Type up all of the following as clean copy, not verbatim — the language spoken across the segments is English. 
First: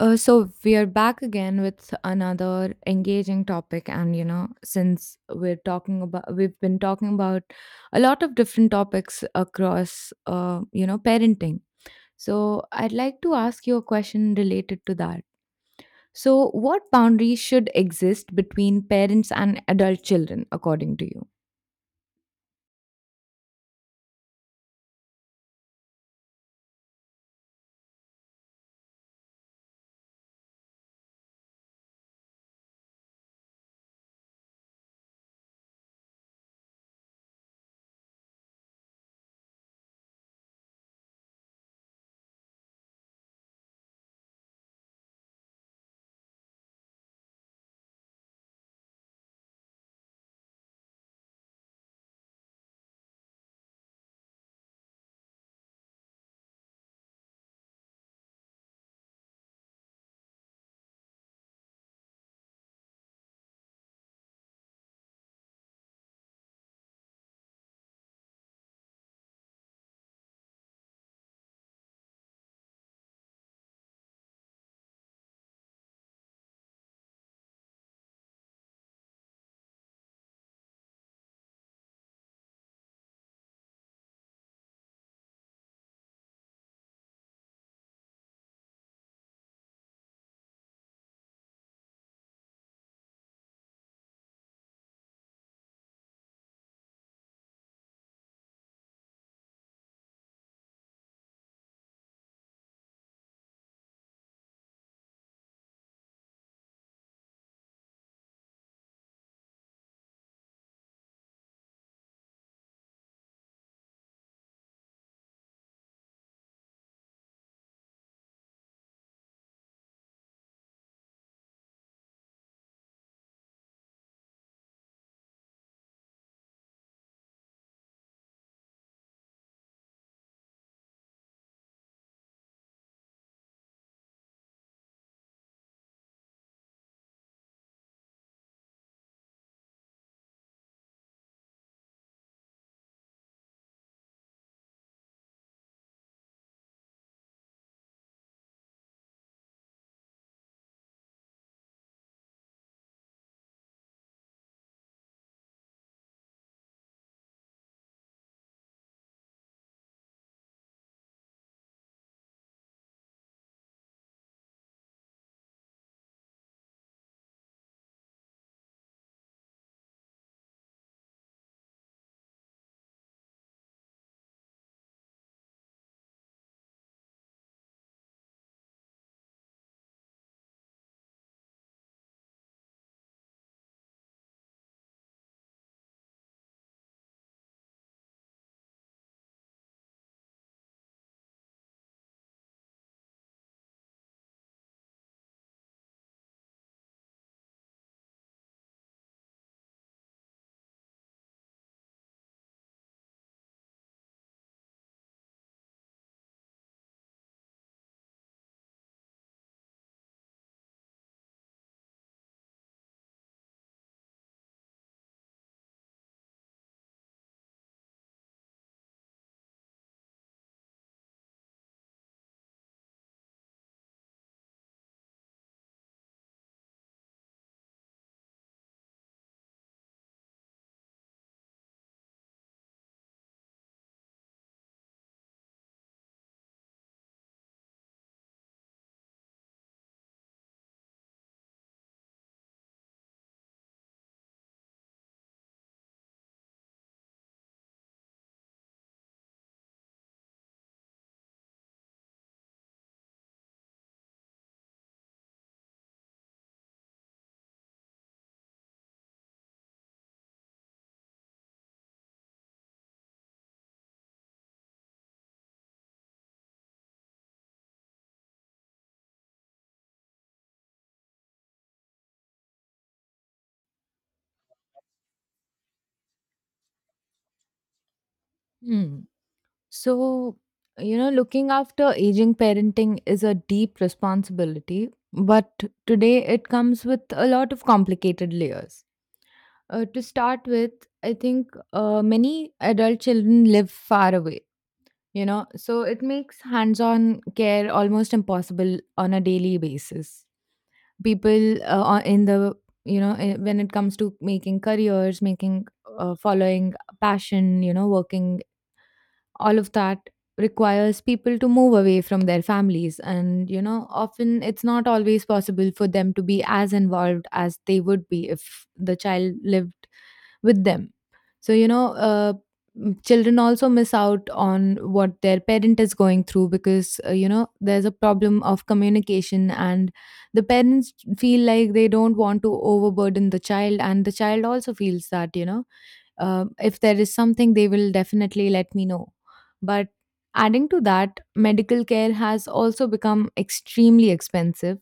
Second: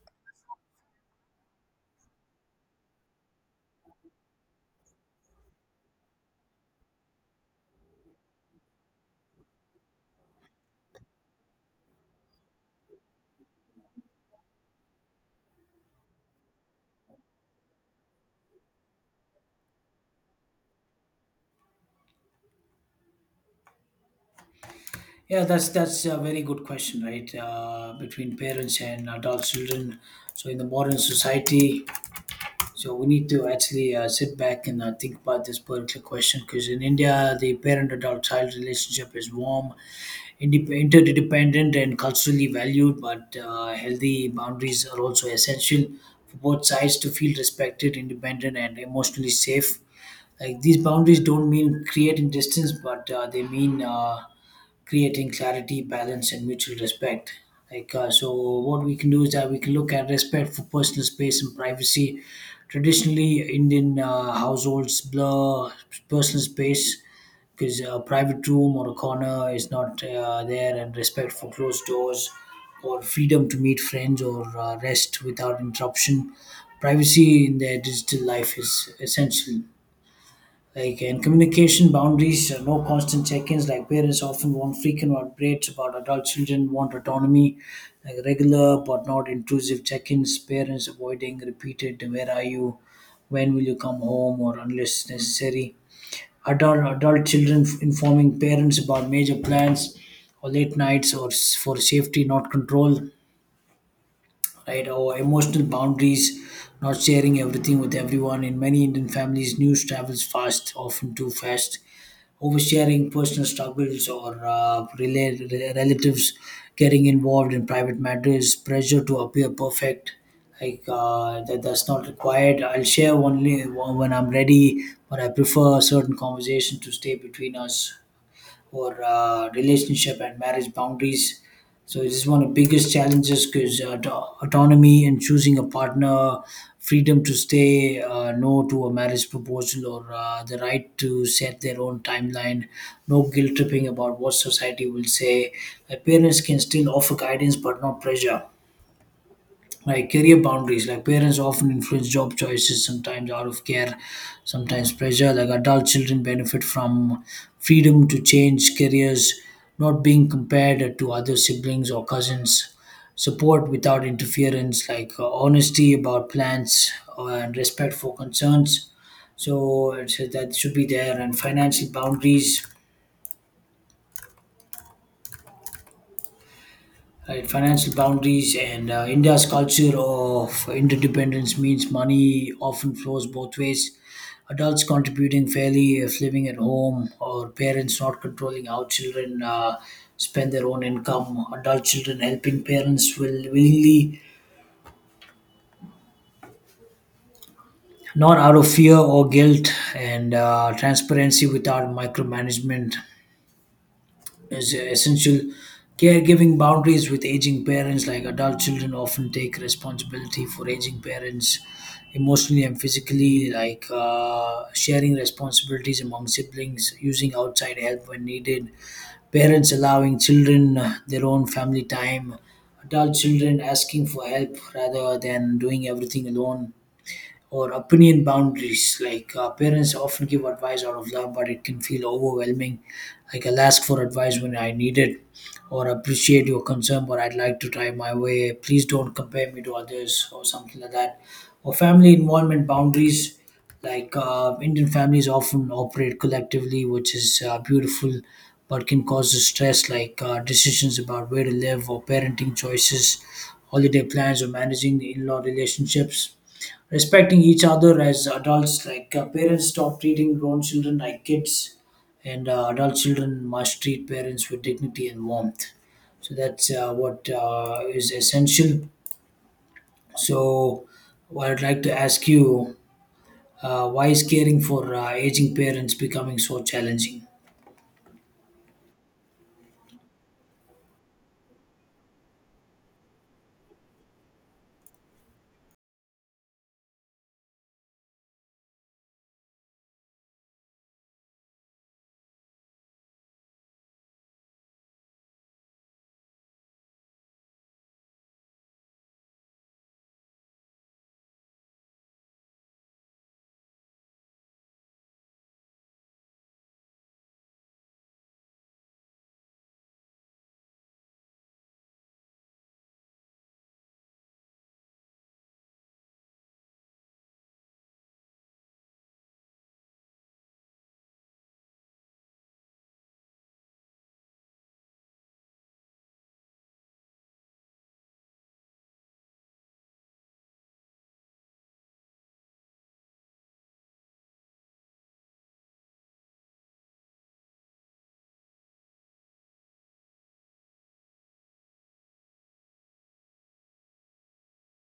So we are back again with another engaging topic, and you know, since we're talking about, we've been talking about a lot of different topics across, you know, parenting. So I'd like to ask you a question related to that. So, what boundaries should exist between parents and adult children, according to Yeah, that's a very good question, right? Between parents and adult children. In the modern society, so we need to actually sit back and think about this particular question because in India, the parent-adult child relationship is warm, interdependent, and culturally valued, but healthy boundaries are also essential for both sides to feel respected, independent, and emotionally safe. Like these boundaries don't mean creating distance, but they mean creating clarity, balance, and mutual respect. So, what we can do is that we can look at respect for personal space and privacy. Traditionally, Indian households blur personal space because a private room or a corner is not there, and respect for closed doors or freedom to meet friends or rest without interruption, privacy in their digital life is essential. And communication boundaries, no constant check-ins, like parents often want frequent updates about adult children, want autonomy, like regular but not intrusive check-ins, parents avoiding repeated where are you, when will you come home, or unless necessary. Adult children informing parents about major plans or late nights or for safety, not control, right? Or emotional boundaries, not sharing everything with everyone. In many Indian families, news travels fast, often too fast, oversharing personal struggles, or relatives getting involved in private matters, pressure to appear perfect. That's not required. I'll share only when I'm ready, but I prefer a certain conversation to stay between us. Or relationship and marriage boundaries. So it is one of the biggest challenges because autonomy and choosing a partner, freedom to stay no to a marriage proposal, or the right to set their own timeline, no guilt tripping about what society will say. Parents can still offer guidance, but not pressure. Like career boundaries, like parents often influence job choices, sometimes out of care, sometimes pressure. Like adult children benefit from freedom to change careers, not being compared to other siblings or cousins, support without interference, like honesty about plans, and respect for concerns. So that should be there. And financial boundaries. Right, financial boundaries. And India's culture of interdependence means money often flows both ways. Adults contributing fairly if living at home, or parents not controlling how children spend their own income. Adult children helping parents will willingly, not out of fear or guilt, and transparency without micromanagement is essential. Caregiving boundaries with aging parents, like adult children, often take responsibility for aging parents emotionally and physically, like sharing responsibilities among siblings, using outside help when needed, parents allowing children their own family time, adult children asking for help rather than doing everything alone. Or opinion boundaries. Parents often give advice out of love, but it can feel overwhelming. Like I'll ask for advice when I need it, or appreciate your concern, but I'd like to try my way. Please don't compare me to others, or something like that. Or family involvement boundaries. Indian families often operate collectively, which is beautiful, but can cause stress. Decisions about where to live, or parenting choices, holiday plans, or managing the in-law relationships, respecting each other as adults. Like parents stop treating grown children like kids, and adult children must treat parents with dignity and warmth. So that's what is essential. So what I'd like to ask you, why is caring for aging parents becoming so challenging? you? So, you know, looking after aging parenting is a deep responsibility, but today it comes with a lot of complicated layers. To start with, I think many adult children live far away, you know, so it makes hands on care almost impossible on a daily basis. People in the, you know, when it comes to making careers, making, following passion, you know, working all of that requires people to move away from their families, and you know, often it's not always possible for them to be as involved as they would be if the child lived with them. So you know, children also miss out on what their parent is going through, because you know, there's a problem of communication, and the parents feel like they don't want to overburden the child, and the child also feels that, you know, if there is something they will definitely let me know. But adding to that, medical care has also become extremely expensive,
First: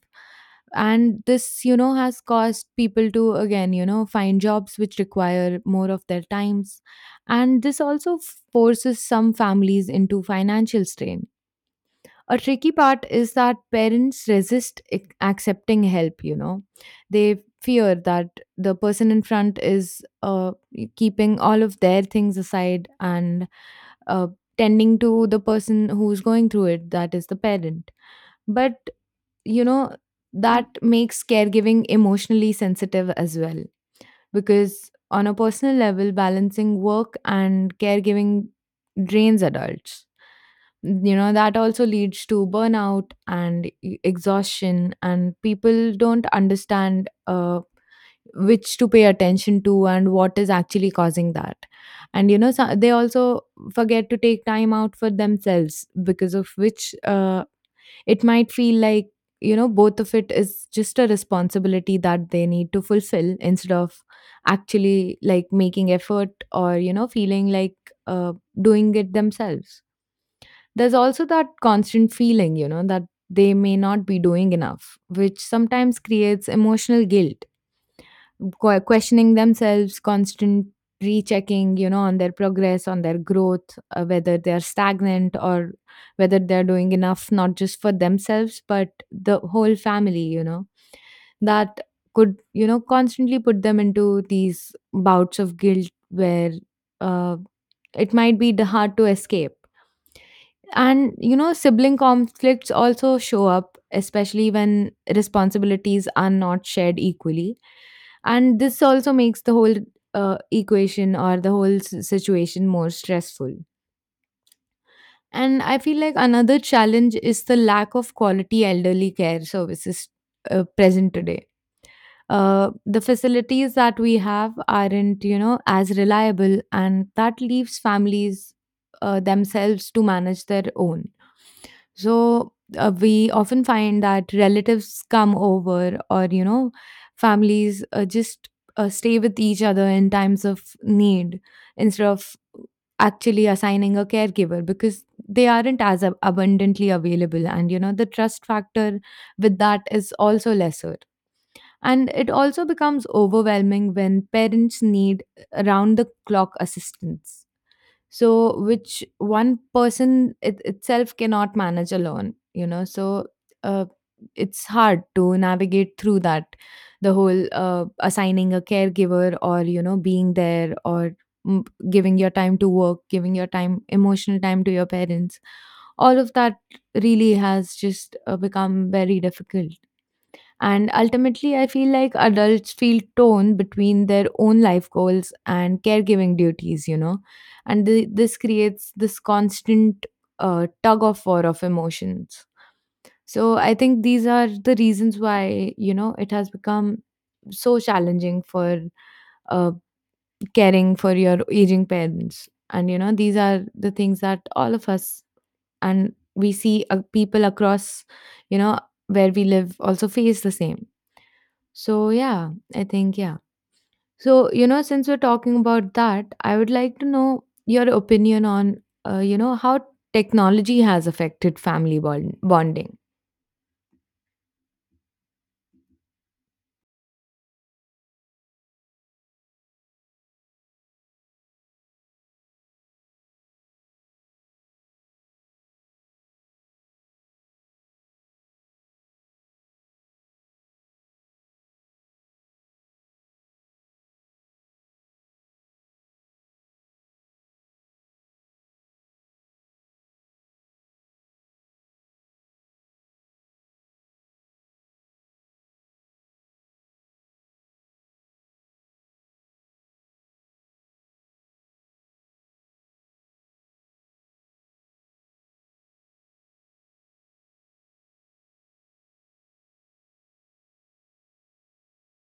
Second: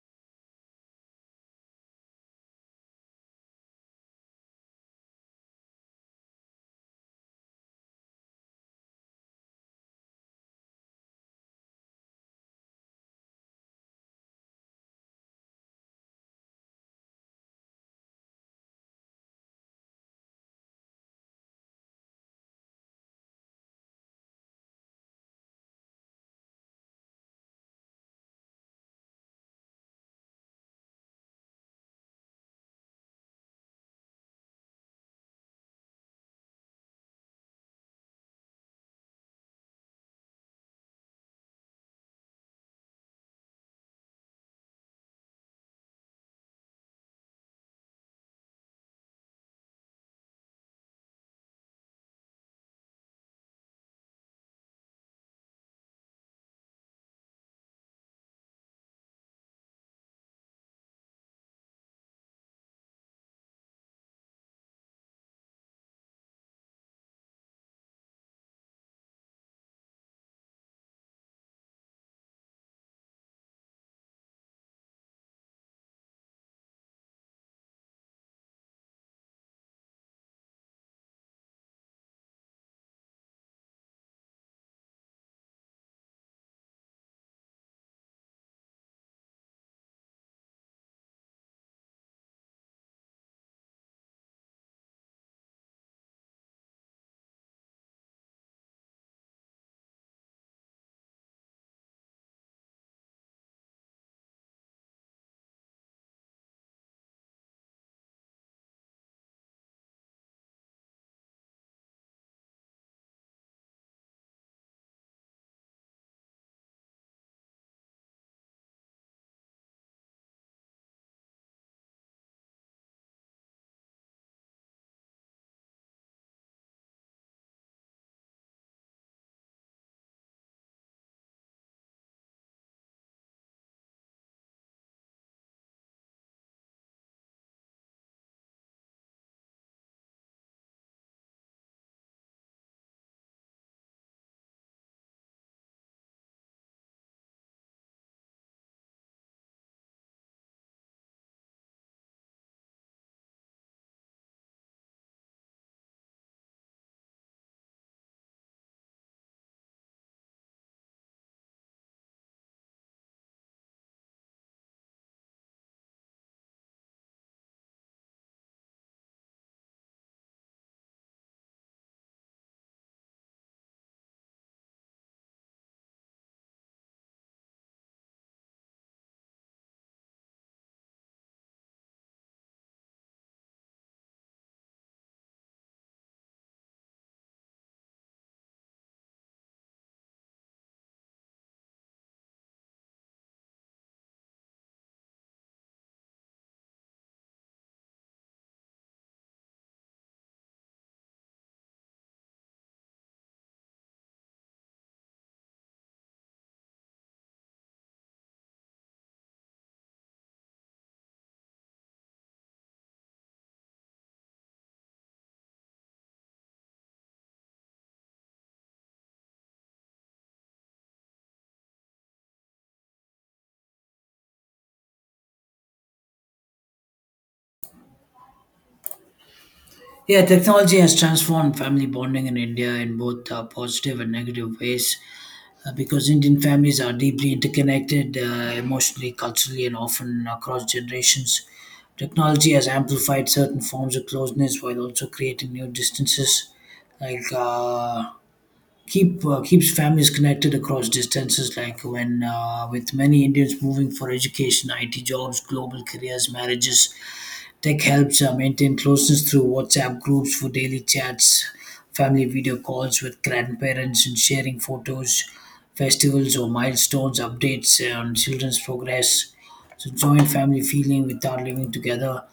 and this, you know, has caused people to again, you know, find jobs which require more of their times. And this also forces some families into financial strain. A tricky part is that parents resist accepting help, you know. They fear that the person in front is keeping all of their things aside and uh, tending to the person who's going through it, that is the parent. But you know, that makes caregiving emotionally sensitive as well, because on a personal level, balancing work and caregiving drains adults. You know, that also leads to burnout and exhaustion, and people don't understand which to pay attention to and what is actually causing that. And you know, so they also forget to take time out for themselves, because of which it might feel like, you know, both of it is just a responsibility that they need to fulfill, instead of actually like making effort, or you know, feeling like uh, doing it themselves. There's also that constant feeling, you know, that they may not be doing enough, which sometimes creates emotional guilt, questioning themselves, constant rechecking, you know, on their progress, on their growth, whether they're stagnant or whether they're doing enough, not just for themselves, but the whole family, you know, that could, you know, constantly put them into these bouts of guilt where uh, it might be hard to escape. And you know, sibling conflicts also show up, especially when responsibilities are not shared equally. And this also makes the whole equation, or the whole situation more stressful. And I feel like another challenge is the lack of quality elderly care services present today. The facilities that we have aren't, you know, as reliable, and that leaves families themselves to manage their own. So we often find that relatives come over, or you know, families just stay with each other in times of need, instead of actually assigning a caregiver, because they aren't as abundantly available, and you know, the trust factor with that is also lesser. And it also becomes overwhelming when parents need around the clock assistance, so which one person itself cannot manage alone, you know. So uh, it's hard to navigate through that, the whole assigning a caregiver, or you know, being there, or giving your time to work, giving your time, emotional time, to your parents. All of that really has just become very difficult. And ultimately, I feel like adults feel torn between their own life goals and caregiving duties, you know, and this creates this constant tug of war of emotions. So I think these are the reasons why, you know, it has become so challenging for uh, caring for your aging parents. And, you know, these are the things that all of us, and we see people across, you know, where we live also face the same. So, yeah, I think, yeah. So, you know, since we're talking about that, I would like to know your opinion on, you know, how technology has affected family bonding. Yeah, technology has transformed family bonding in India in both positive and negative ways, because Indian families are deeply interconnected emotionally, culturally, and often across generations. Technology has amplified certain forms of closeness while also creating new distances. Like uh, Keeps families connected across distances. Like when with many Indians moving for education, IT jobs, global careers, marriages, tech helps maintain closeness through WhatsApp groups for daily chats, family video calls with grandparents, and sharing photos, festivals or milestones, updates on children's progress. So, joint family feeling without living together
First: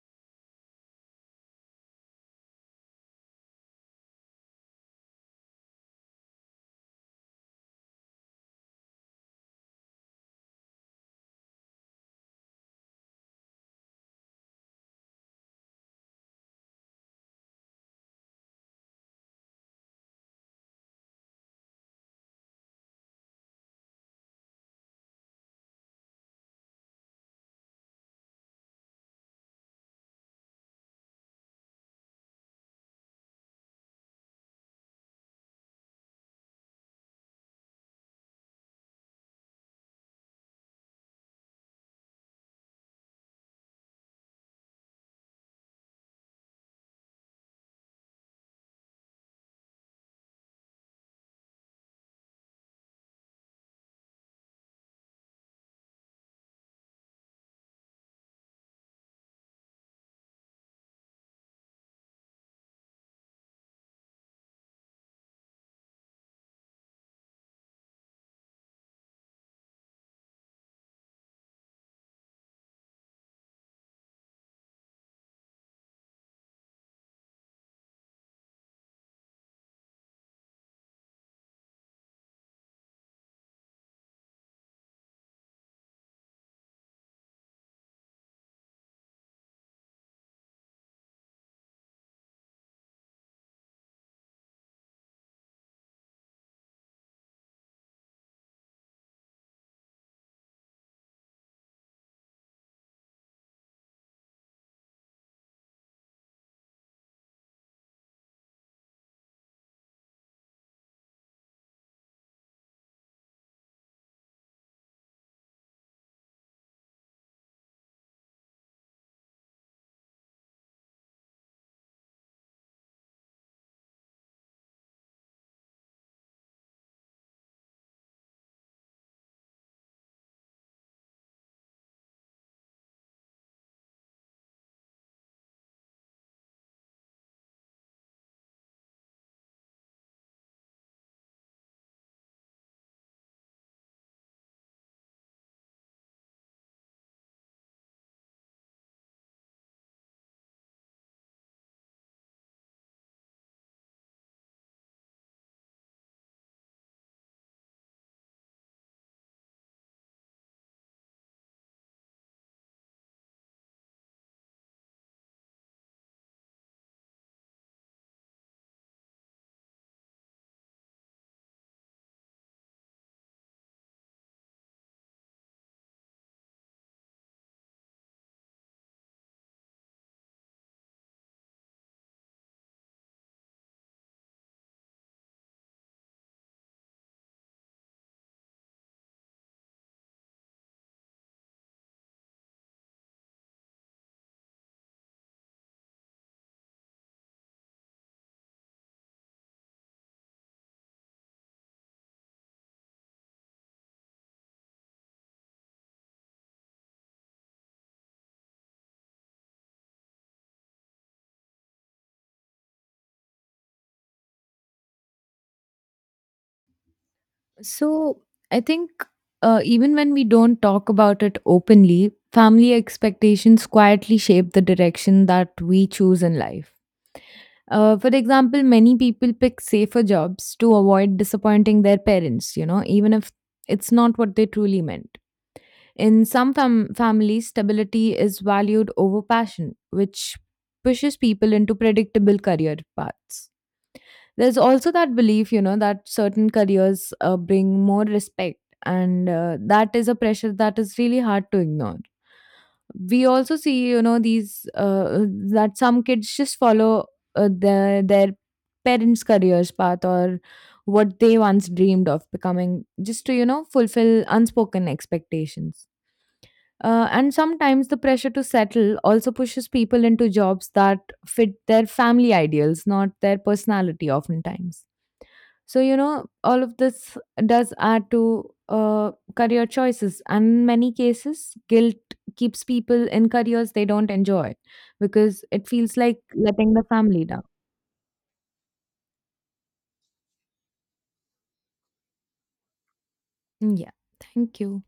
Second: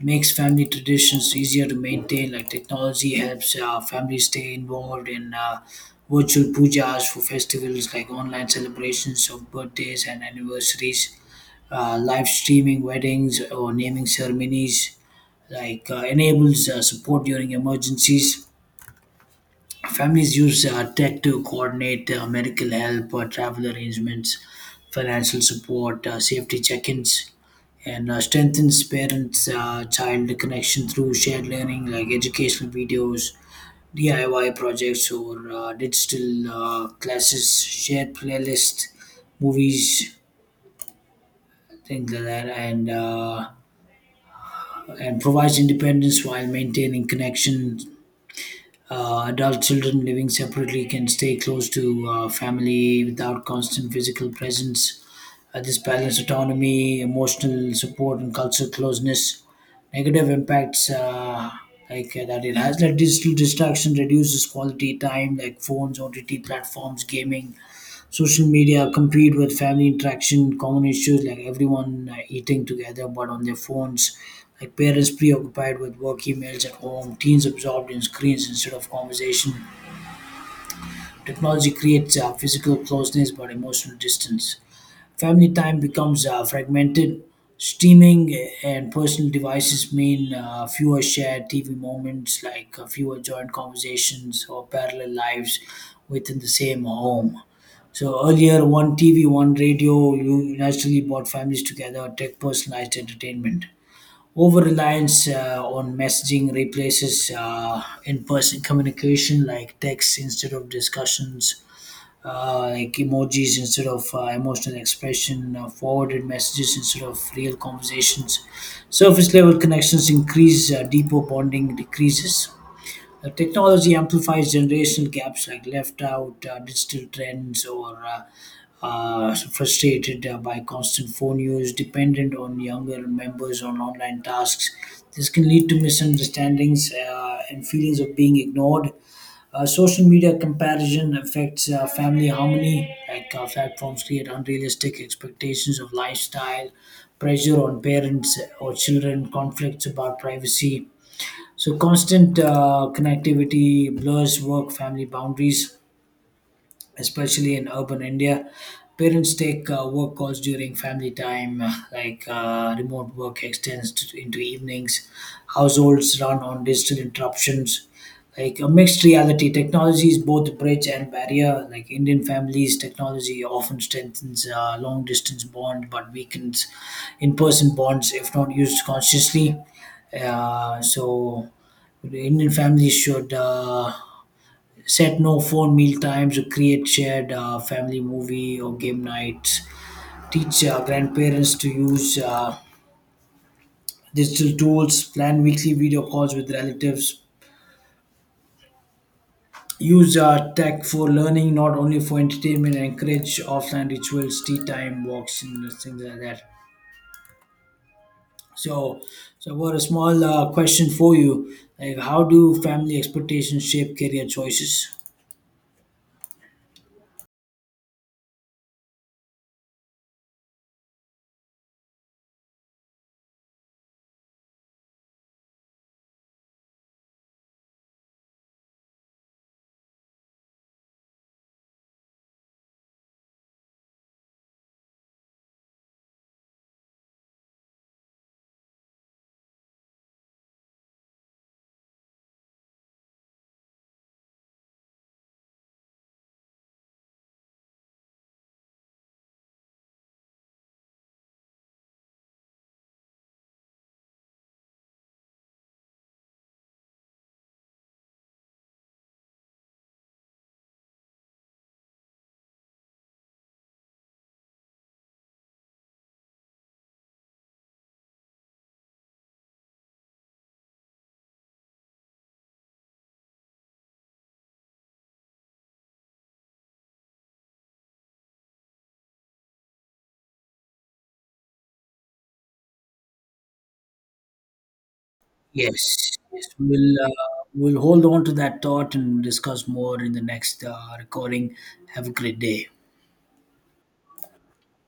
makes family traditions easier to maintain. Like technology helps families stay involved in virtual pujas for festivals, like online celebrations of birthdays and anniversaries, live streaming weddings or naming ceremonies. Enables support during emergencies. Families use tech to coordinate medical help, travel arrangements, financial support, safety check-ins. And strengthens parents child connection through shared learning, like educational videos, DIY projects, or digital classes, shared playlist, movies, things like that. And and provides independence while maintaining connection. Adult children living separately can stay close to family without constant physical presence. This balance autonomy, emotional support, and cultural closeness. Negative impacts that it has. Like digital distraction reduces quality time, like phones, OTT platforms, gaming, social media compete with family interaction, common issues like everyone eating together but on their phones, like parents preoccupied with work emails at home, teens absorbed in screens instead of conversation. Technology creates physical closeness but emotional distance. Family time becomes fragmented. Streaming and personal devices mean fewer shared TV moments, like fewer joint conversations or parallel lives within the same home. So earlier, one TV, one radio, you naturally brought families together, tech personalized entertainment. Over reliance on messaging replaces in person communication, like texts instead of discussions, like emojis instead of emotional expression, forwarded messages instead of real conversations. Surface level connections increase, deeper bonding decreases. Technology amplifies generation gaps, like left out, digital trends, or frustrated by constant phone use, dependent on younger members on online tasks. This can lead to misunderstandings and feelings of being ignored. Social media comparison affects family harmony. Platforms create unrealistic expectations of lifestyle, pressure on parents or children, conflicts about privacy. So constant connectivity blurs work family boundaries, especially in urban India. Parents take work calls during family time, remote work extends into evenings. Households run on digital interruptions. Like a mixed reality, technology is both a bridge and barrier. Like Indian families, technology often strengthens long distance bond, but weakens in person bonds if not used consciously. So, the Indian families should. Set no phone meal times, or create shared family movie or game nights, teach grandparents to use digital tools, plan weekly video calls with relatives, use tech for learning, not only for entertainment, and encourage offline rituals, tea time walks, and things like that. So so what a small question for you. Like how do family expectations shape career choices? So I think even when we don't talk about it openly, family expectations quietly shape the direction that we choose in life. For example, many people pick safer jobs to avoid disappointing their parents, you know, even if it's not what they truly meant. In some families, stability is valued over passion, which pushes people into predictable career paths. There's also that belief, you know, that certain careers bring more respect, and that is a pressure that is really hard to ignore. We also see, you know, these that some kids just follow their parents' careers path, or what they once dreamed of becoming, just to you know fulfill unspoken expectations. And sometimes the pressure to settle also pushes people into jobs that fit their family ideals, not their personality, oftentimes. So, you know, all of this does add to career choices. And in many cases, guilt keeps people in careers they don't enjoy because it feels Yes, like yes. letting the family down. We'll hold on to that thought and discuss more in the next recording. Have a great day. Yeah. Thank you.